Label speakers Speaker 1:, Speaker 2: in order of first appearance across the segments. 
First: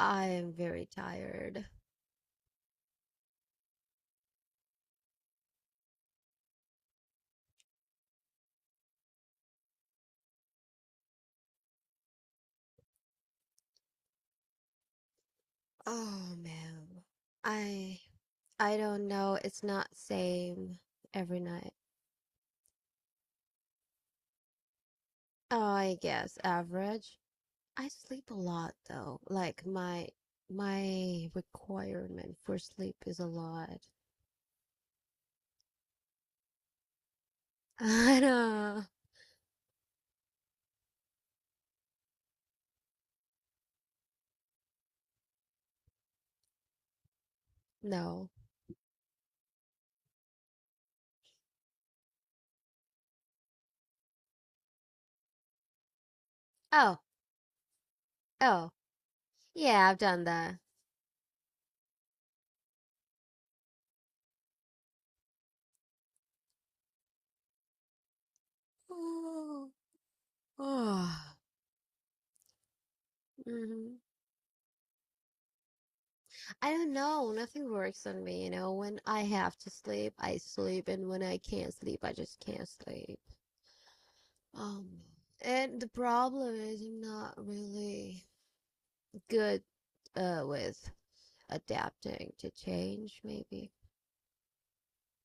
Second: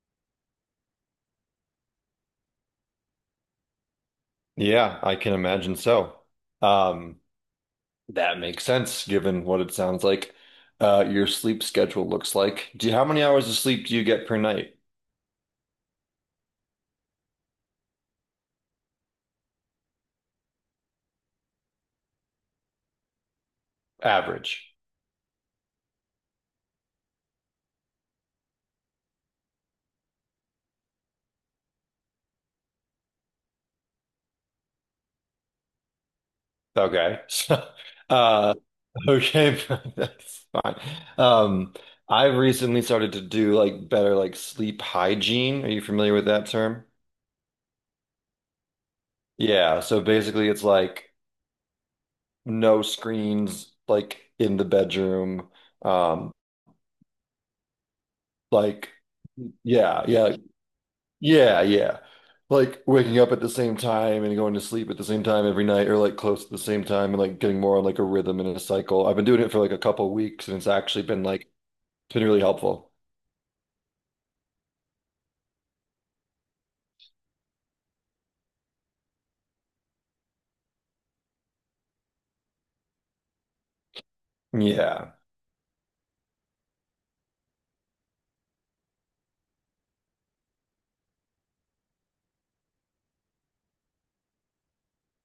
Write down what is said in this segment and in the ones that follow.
Speaker 1: I am very tired.
Speaker 2: Yeah, I can imagine so. Um, that makes sense given what it sounds like your sleep schedule looks like. How many hours of sleep do you get per night?
Speaker 1: Oh man. I I don't know. It's not same every night.
Speaker 2: Average.
Speaker 1: Oh, I guess average. I sleep a lot though. Like my requirement for sleep is a lot.
Speaker 2: Okay. So,
Speaker 1: I
Speaker 2: uh,
Speaker 1: don't
Speaker 2: okay, that's fine. Um, I've recently started to do like better like sleep hygiene. Are you familiar with that term?
Speaker 1: know.
Speaker 2: Yeah, so basically it's like no screens like in the bedroom. Um,
Speaker 1: Oh, oh.
Speaker 2: like
Speaker 1: Yeah, I've
Speaker 2: yeah,
Speaker 1: done
Speaker 2: yeah.
Speaker 1: that.
Speaker 2: Yeah, yeah. Like waking up at the same time and going to sleep at the same time every night or like close to the same time and like getting more on like a rhythm and a cycle. I've been doing it for like
Speaker 1: Oh,
Speaker 2: a couple weeks and it's actually been
Speaker 1: oh.
Speaker 2: like it's been really helpful.
Speaker 1: Mhm. I don't know. Nothing works on me, you know. When I have to sleep, I sleep, and when I can't sleep, I just can't sleep. Um,
Speaker 2: Yeah,
Speaker 1: and the problem is I'm not really good with adapting to change, maybe.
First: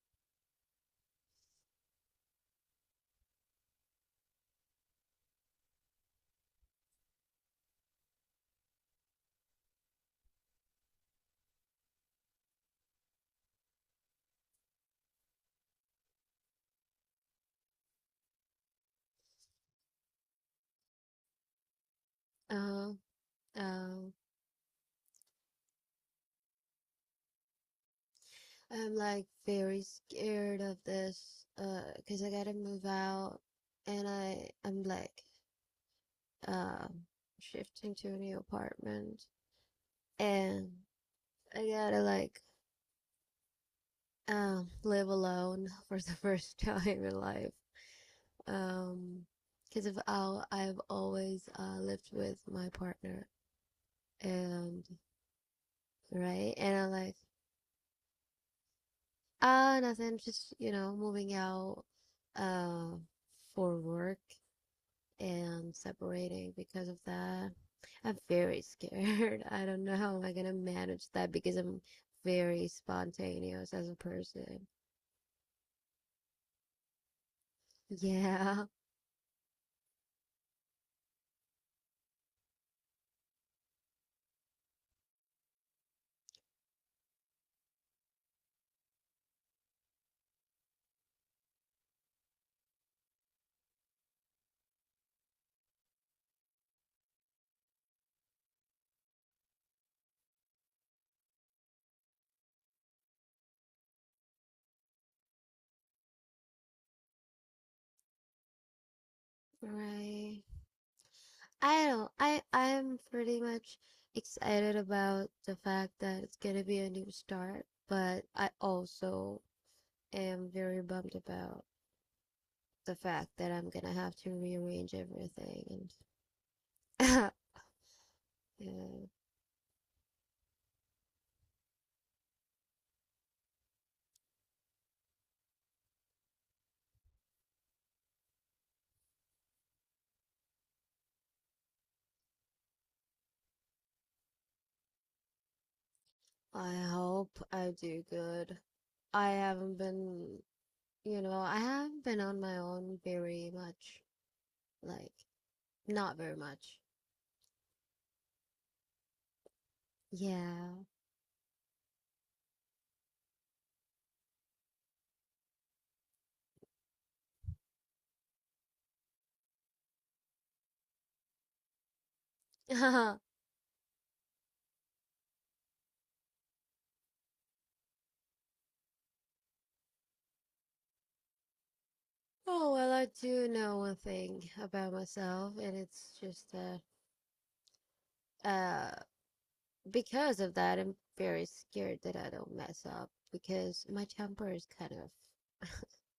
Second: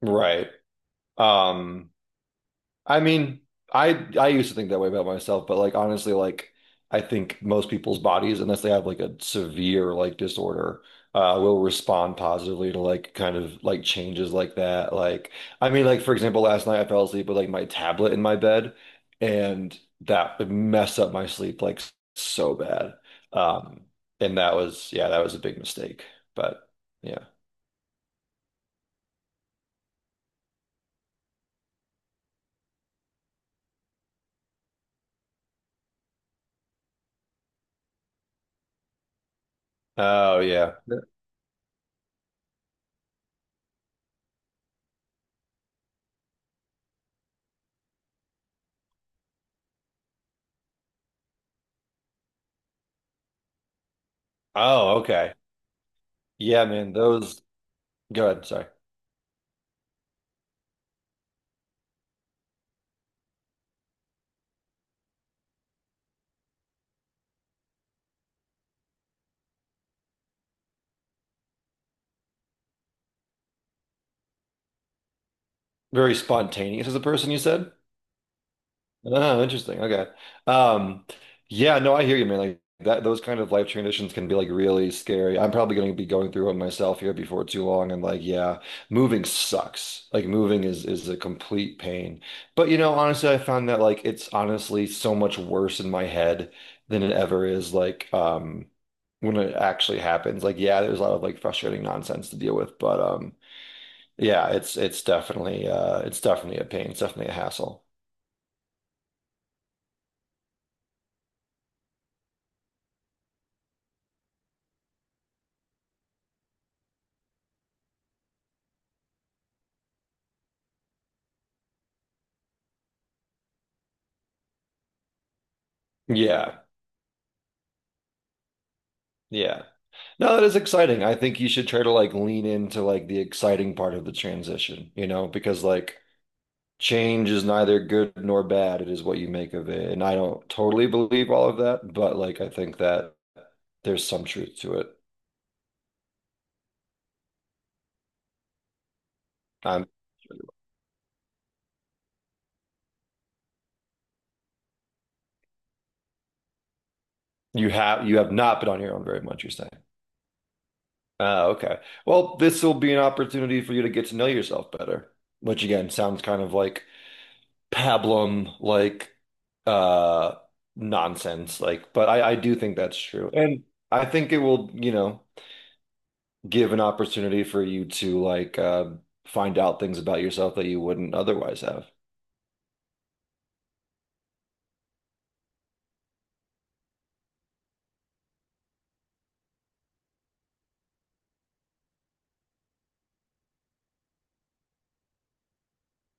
Speaker 2: right. Um I mean, I I used to think that way about myself, but like honestly, like I think most people's bodies, unless they have like a severe like disorder, will respond positively to like kind of like changes like that. Like I mean, like for example, last night I fell asleep with like my tablet in my bed, and that would mess up my sleep like so
Speaker 1: Um,
Speaker 2: bad.
Speaker 1: Uh,
Speaker 2: Um,
Speaker 1: um,
Speaker 2: and that was yeah, that was a big mistake. But yeah.
Speaker 1: I'm like very scared of this, because I gotta move out, and I'm like um shifting to a new apartment,
Speaker 2: Oh
Speaker 1: and
Speaker 2: yeah.
Speaker 1: I gotta like live alone for the first time in life. Um, because of how I've always lived with my partner, and
Speaker 2: Oh, okay.
Speaker 1: right,
Speaker 2: Yeah,
Speaker 1: and I'm
Speaker 2: man.
Speaker 1: like,
Speaker 2: Those. Go ahead. Sorry.
Speaker 1: nothing, just you know, moving out, uh, for work and separating because of that. I'm very scared. I don't know how I am gonna manage that because I'm very spontaneous as a person.
Speaker 2: Very spontaneous as a person, you said?
Speaker 1: Yeah,
Speaker 2: Oh, interesting. Okay. Um, yeah, no, I hear you, man. Like that, those kind of life transitions can be like really scary. I'm probably going to be going through one myself here before too long. And like, yeah, moving sucks. Like moving is a complete pain. But you know, honestly, I found that like it's honestly so much worse in my head than it ever is like when it actually happens. Like, yeah, there's a lot of like frustrating nonsense to deal with, but Yeah, it's definitely a pain. It's definitely a hassle.
Speaker 1: right. I don't I I'm pretty much excited about the fact that it's gonna be a new start, but I also am very bummed about the fact that I'm gonna have to rearrange everything
Speaker 2: Yeah.
Speaker 1: and yeah,
Speaker 2: Yeah. No, that is exciting. I think you should try to like lean into like the exciting part of the transition, you know, because like change is neither good nor bad. It is what you make of it. And I don't totally believe all of that, but like I think that there's some truth to it.
Speaker 1: I hope I do good. I haven't
Speaker 2: I'm
Speaker 1: been, you know, I haven't been on my own very much, like not very much.
Speaker 2: You have not been on your own very much, you're saying.
Speaker 1: Yeah.
Speaker 2: Oh, okay. Well, this will be an opportunity for you to get to know yourself better, which again sounds kind of like pablum like uh nonsense like but I do think that's true and I think it will you know give an opportunity for you to like find out things about yourself that you wouldn't otherwise have.
Speaker 1: Oh, well, I do know one thing about myself, and it's just that uh, because of that, I'm very scared that I don't mess up because my temper is kind of.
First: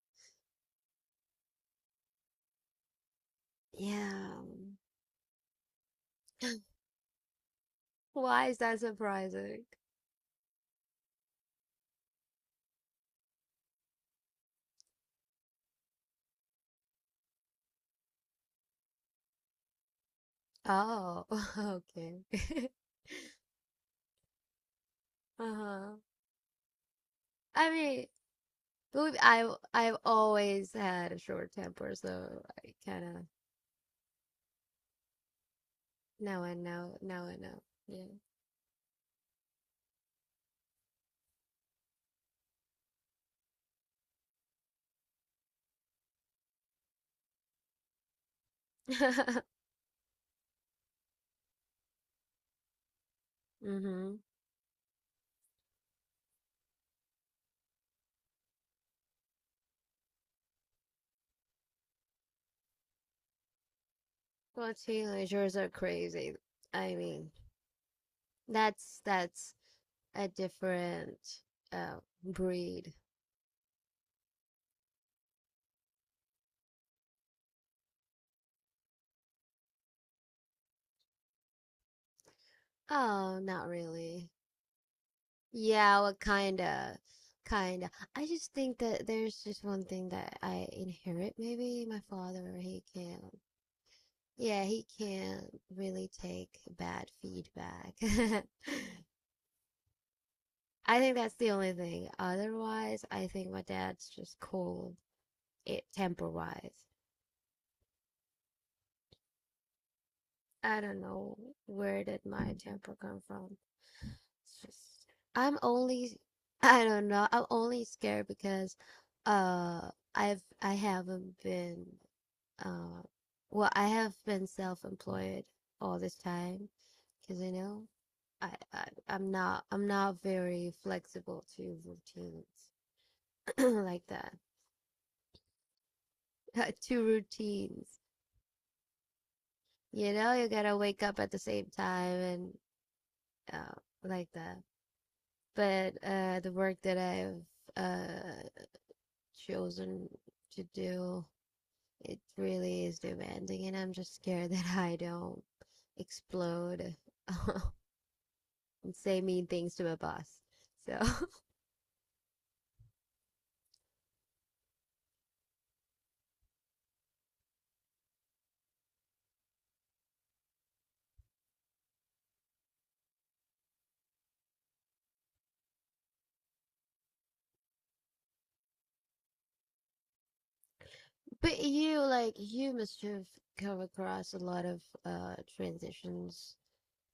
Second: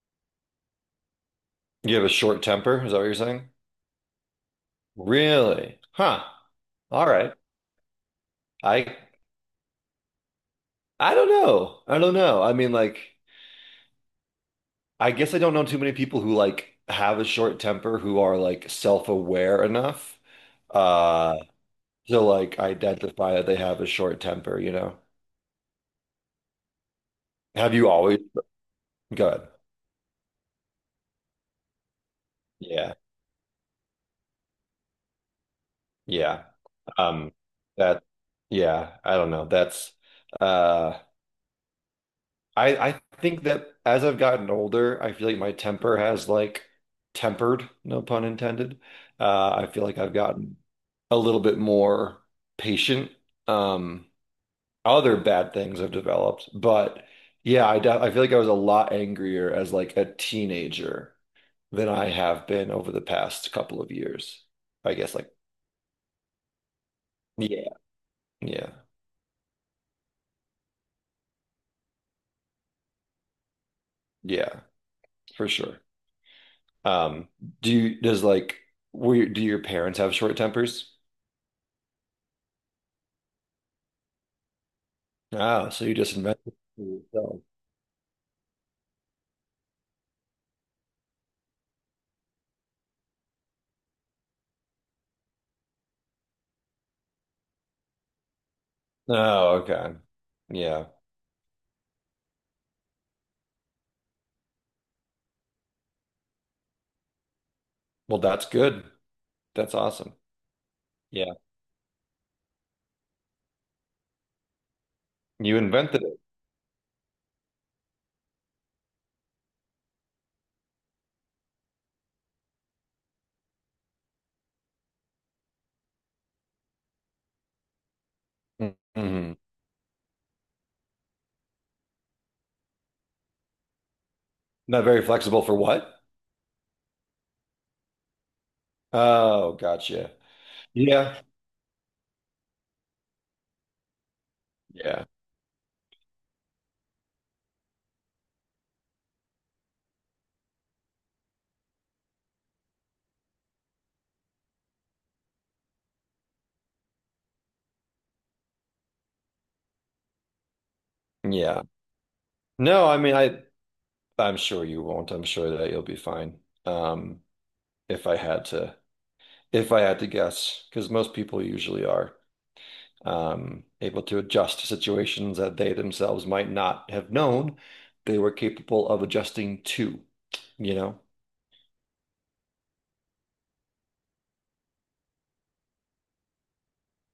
Speaker 2: You have a short temper, is that what you're saying?
Speaker 1: Yeah.
Speaker 2: Really, huh? All right,
Speaker 1: Why is that
Speaker 2: I
Speaker 1: surprising?
Speaker 2: I don't know, I don't know. I mean, like I guess I don't know too many people who like have a short temper who are like self-aware enough
Speaker 1: Oh,
Speaker 2: Uh to
Speaker 1: okay.
Speaker 2: like identify that they have a short temper, you know?
Speaker 1: Uh-huh. I
Speaker 2: Have you
Speaker 1: mean,
Speaker 2: always? Good.
Speaker 1: I've always had a short temper, so I
Speaker 2: Yeah.
Speaker 1: kind of now
Speaker 2: Yeah.
Speaker 1: I know, now
Speaker 2: Um,
Speaker 1: I know.
Speaker 2: that,
Speaker 1: Yeah.
Speaker 2: yeah, I don't know. Uh, I think that as I've gotten older, I feel like my temper has like tempered, no pun intended. I feel like I've gotten a little bit more patient. Um,
Speaker 1: Mm-hmm.
Speaker 2: other bad things have developed, but yeah, I feel like I was a lot angrier as like a teenager than I have been over the past couple of years.
Speaker 1: Well,
Speaker 2: I guess like
Speaker 1: teenagers are crazy. I mean,
Speaker 2: yeah, yeah,
Speaker 1: that's a different uh breed.
Speaker 2: yeah, for sure. Um, do you does like were your- Do your parents have short tempers?
Speaker 1: Oh, not really.
Speaker 2: Oh, so you
Speaker 1: Yeah, well,
Speaker 2: just invented it for
Speaker 1: kinda,
Speaker 2: yourself.
Speaker 1: kinda. I just think that there's just one thing that I inherit. Maybe my father, he can't. Yeah, he can't really take bad feedback.
Speaker 2: Oh, okay. Yeah.
Speaker 1: I think that's the only thing. Otherwise, I think my dad's just cold, it temper-wise.
Speaker 2: Well, that's good. That's awesome.
Speaker 1: I don't
Speaker 2: Yeah.
Speaker 1: know where did my temper come from. It's just
Speaker 2: You
Speaker 1: I'm
Speaker 2: invented
Speaker 1: only I don't know. I'm only scared because uh I haven't been uh well I have been self-employed all this time because you know I,
Speaker 2: it.
Speaker 1: I
Speaker 2: Hmm.
Speaker 1: I'm not very flexible to routines like that
Speaker 2: Not very flexible for what?
Speaker 1: to routines.
Speaker 2: Oh,
Speaker 1: You
Speaker 2: gotcha.
Speaker 1: know, you gotta wake up
Speaker 2: Yeah.
Speaker 1: at the same time and uh, like that.
Speaker 2: Yeah.
Speaker 1: But the work that I've chosen to do, it really is demanding, and I'm just scared that I don't explode and say mean things to my boss. So,
Speaker 2: Yeah. No, I mean, I'm sure you won't. I'm sure that you'll be fine. If I had to if I had to guess, because most people usually are able to adjust to situations that they themselves might not have known they were capable of adjusting to. You know,
Speaker 1: but you like you must have come across a lot of transitions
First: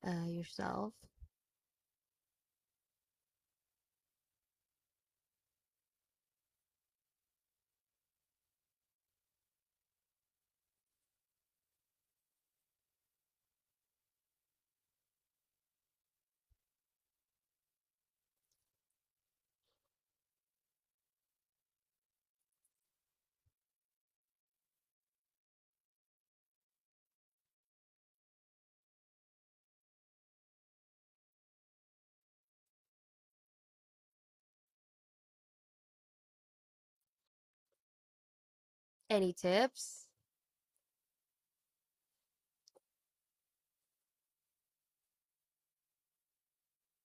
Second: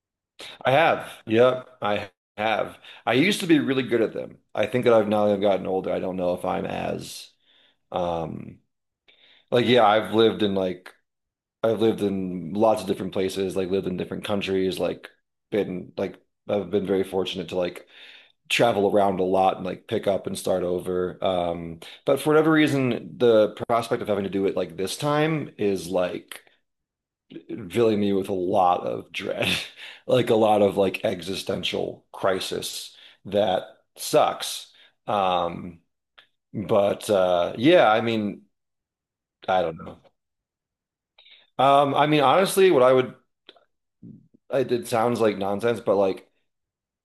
Speaker 2: I
Speaker 1: yourself.
Speaker 2: have. Yep, I have. I used to be really good at them. I think that I've now that I've gotten older, I don't know if I'm as um like yeah, I've lived in lots of different places, like lived in different countries, like been like I've been very fortunate to like travel around a lot and like pick up and start over. But for whatever reason, the prospect of having to do it like this time is like filling me with a lot of dread, like a lot of like existential crisis that sucks. Um, but yeah, I mean,
Speaker 1: Any
Speaker 2: I don't know.
Speaker 1: tips?
Speaker 2: I mean, honestly, it sounds like nonsense, but like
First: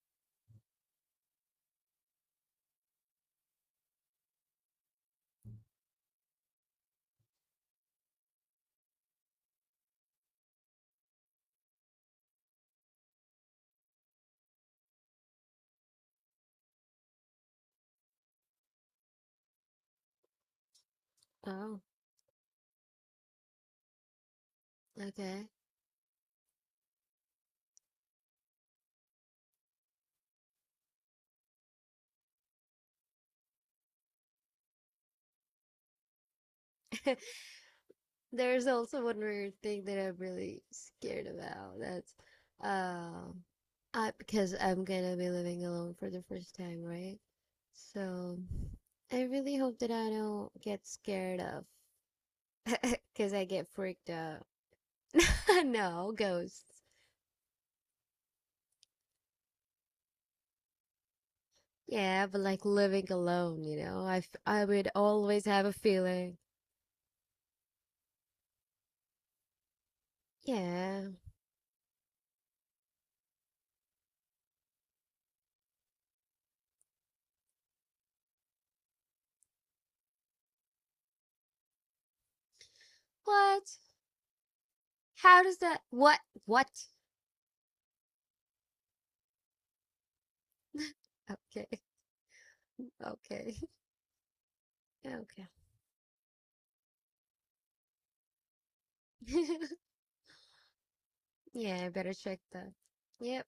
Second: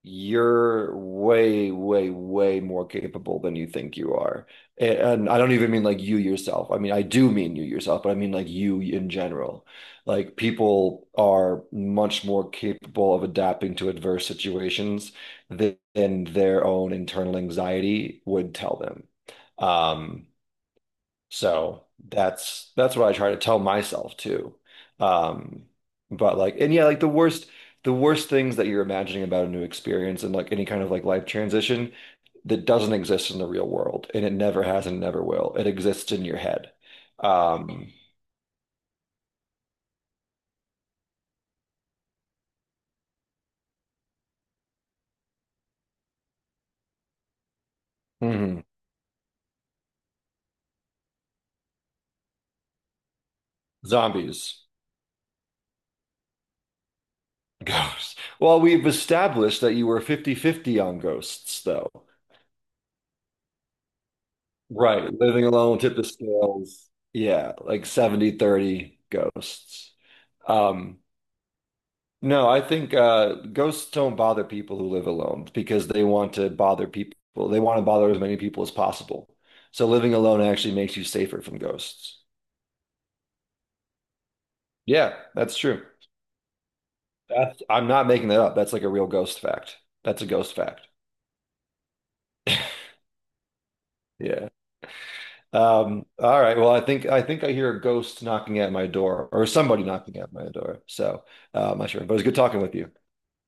Speaker 2: you're way, way, way more capable than you think you are. And I don't even mean like you yourself. I mean, I do mean you yourself, but I mean like you in general. Like people are much more capable of adapting to adverse situations than their own internal anxiety would tell them. Um,
Speaker 1: Oh,
Speaker 2: so that's what I try to tell myself too.
Speaker 1: okay.
Speaker 2: Um, but like, and yeah, like the worst things that you're imagining about a new experience and like any kind of like life transition that doesn't exist in the real world, and it never has and never will. It exists in your head. Um,
Speaker 1: There's also one weird thing that I'm really scared about. That's um I because I'm gonna be living alone for the first time, right? So
Speaker 2: mhm.
Speaker 1: I really hope that I don't get scared of because I get freaked out.
Speaker 2: Zombies,
Speaker 1: No, ghosts.
Speaker 2: ghosts. Well, we've established that you were 50/50 on ghosts, though.
Speaker 1: Yeah, but like living alone, you know, I would
Speaker 2: Right,
Speaker 1: always
Speaker 2: living
Speaker 1: have a
Speaker 2: alone tip the
Speaker 1: feeling.
Speaker 2: scales. Yeah, like 70/30 ghosts. Um,
Speaker 1: Yeah.
Speaker 2: No, I think ghosts don't bother people who live alone because they want to bother people. They want to bother as many people as possible. So living alone actually makes you safer from ghosts.
Speaker 1: What?
Speaker 2: Yeah,
Speaker 1: How
Speaker 2: that's
Speaker 1: does that?
Speaker 2: true.
Speaker 1: What? What?
Speaker 2: That's, I'm not making that up. That's like a real ghost fact. That's a ghost fact.
Speaker 1: Okay. Okay.
Speaker 2: Yeah.
Speaker 1: Okay.
Speaker 2: All right. Well, I think I hear a ghost knocking at my door or somebody knocking at my door. So, I'm
Speaker 1: Yeah, I
Speaker 2: not sure, but
Speaker 1: better
Speaker 2: it was good
Speaker 1: check
Speaker 2: talking
Speaker 1: that.
Speaker 2: with you.
Speaker 1: Yep.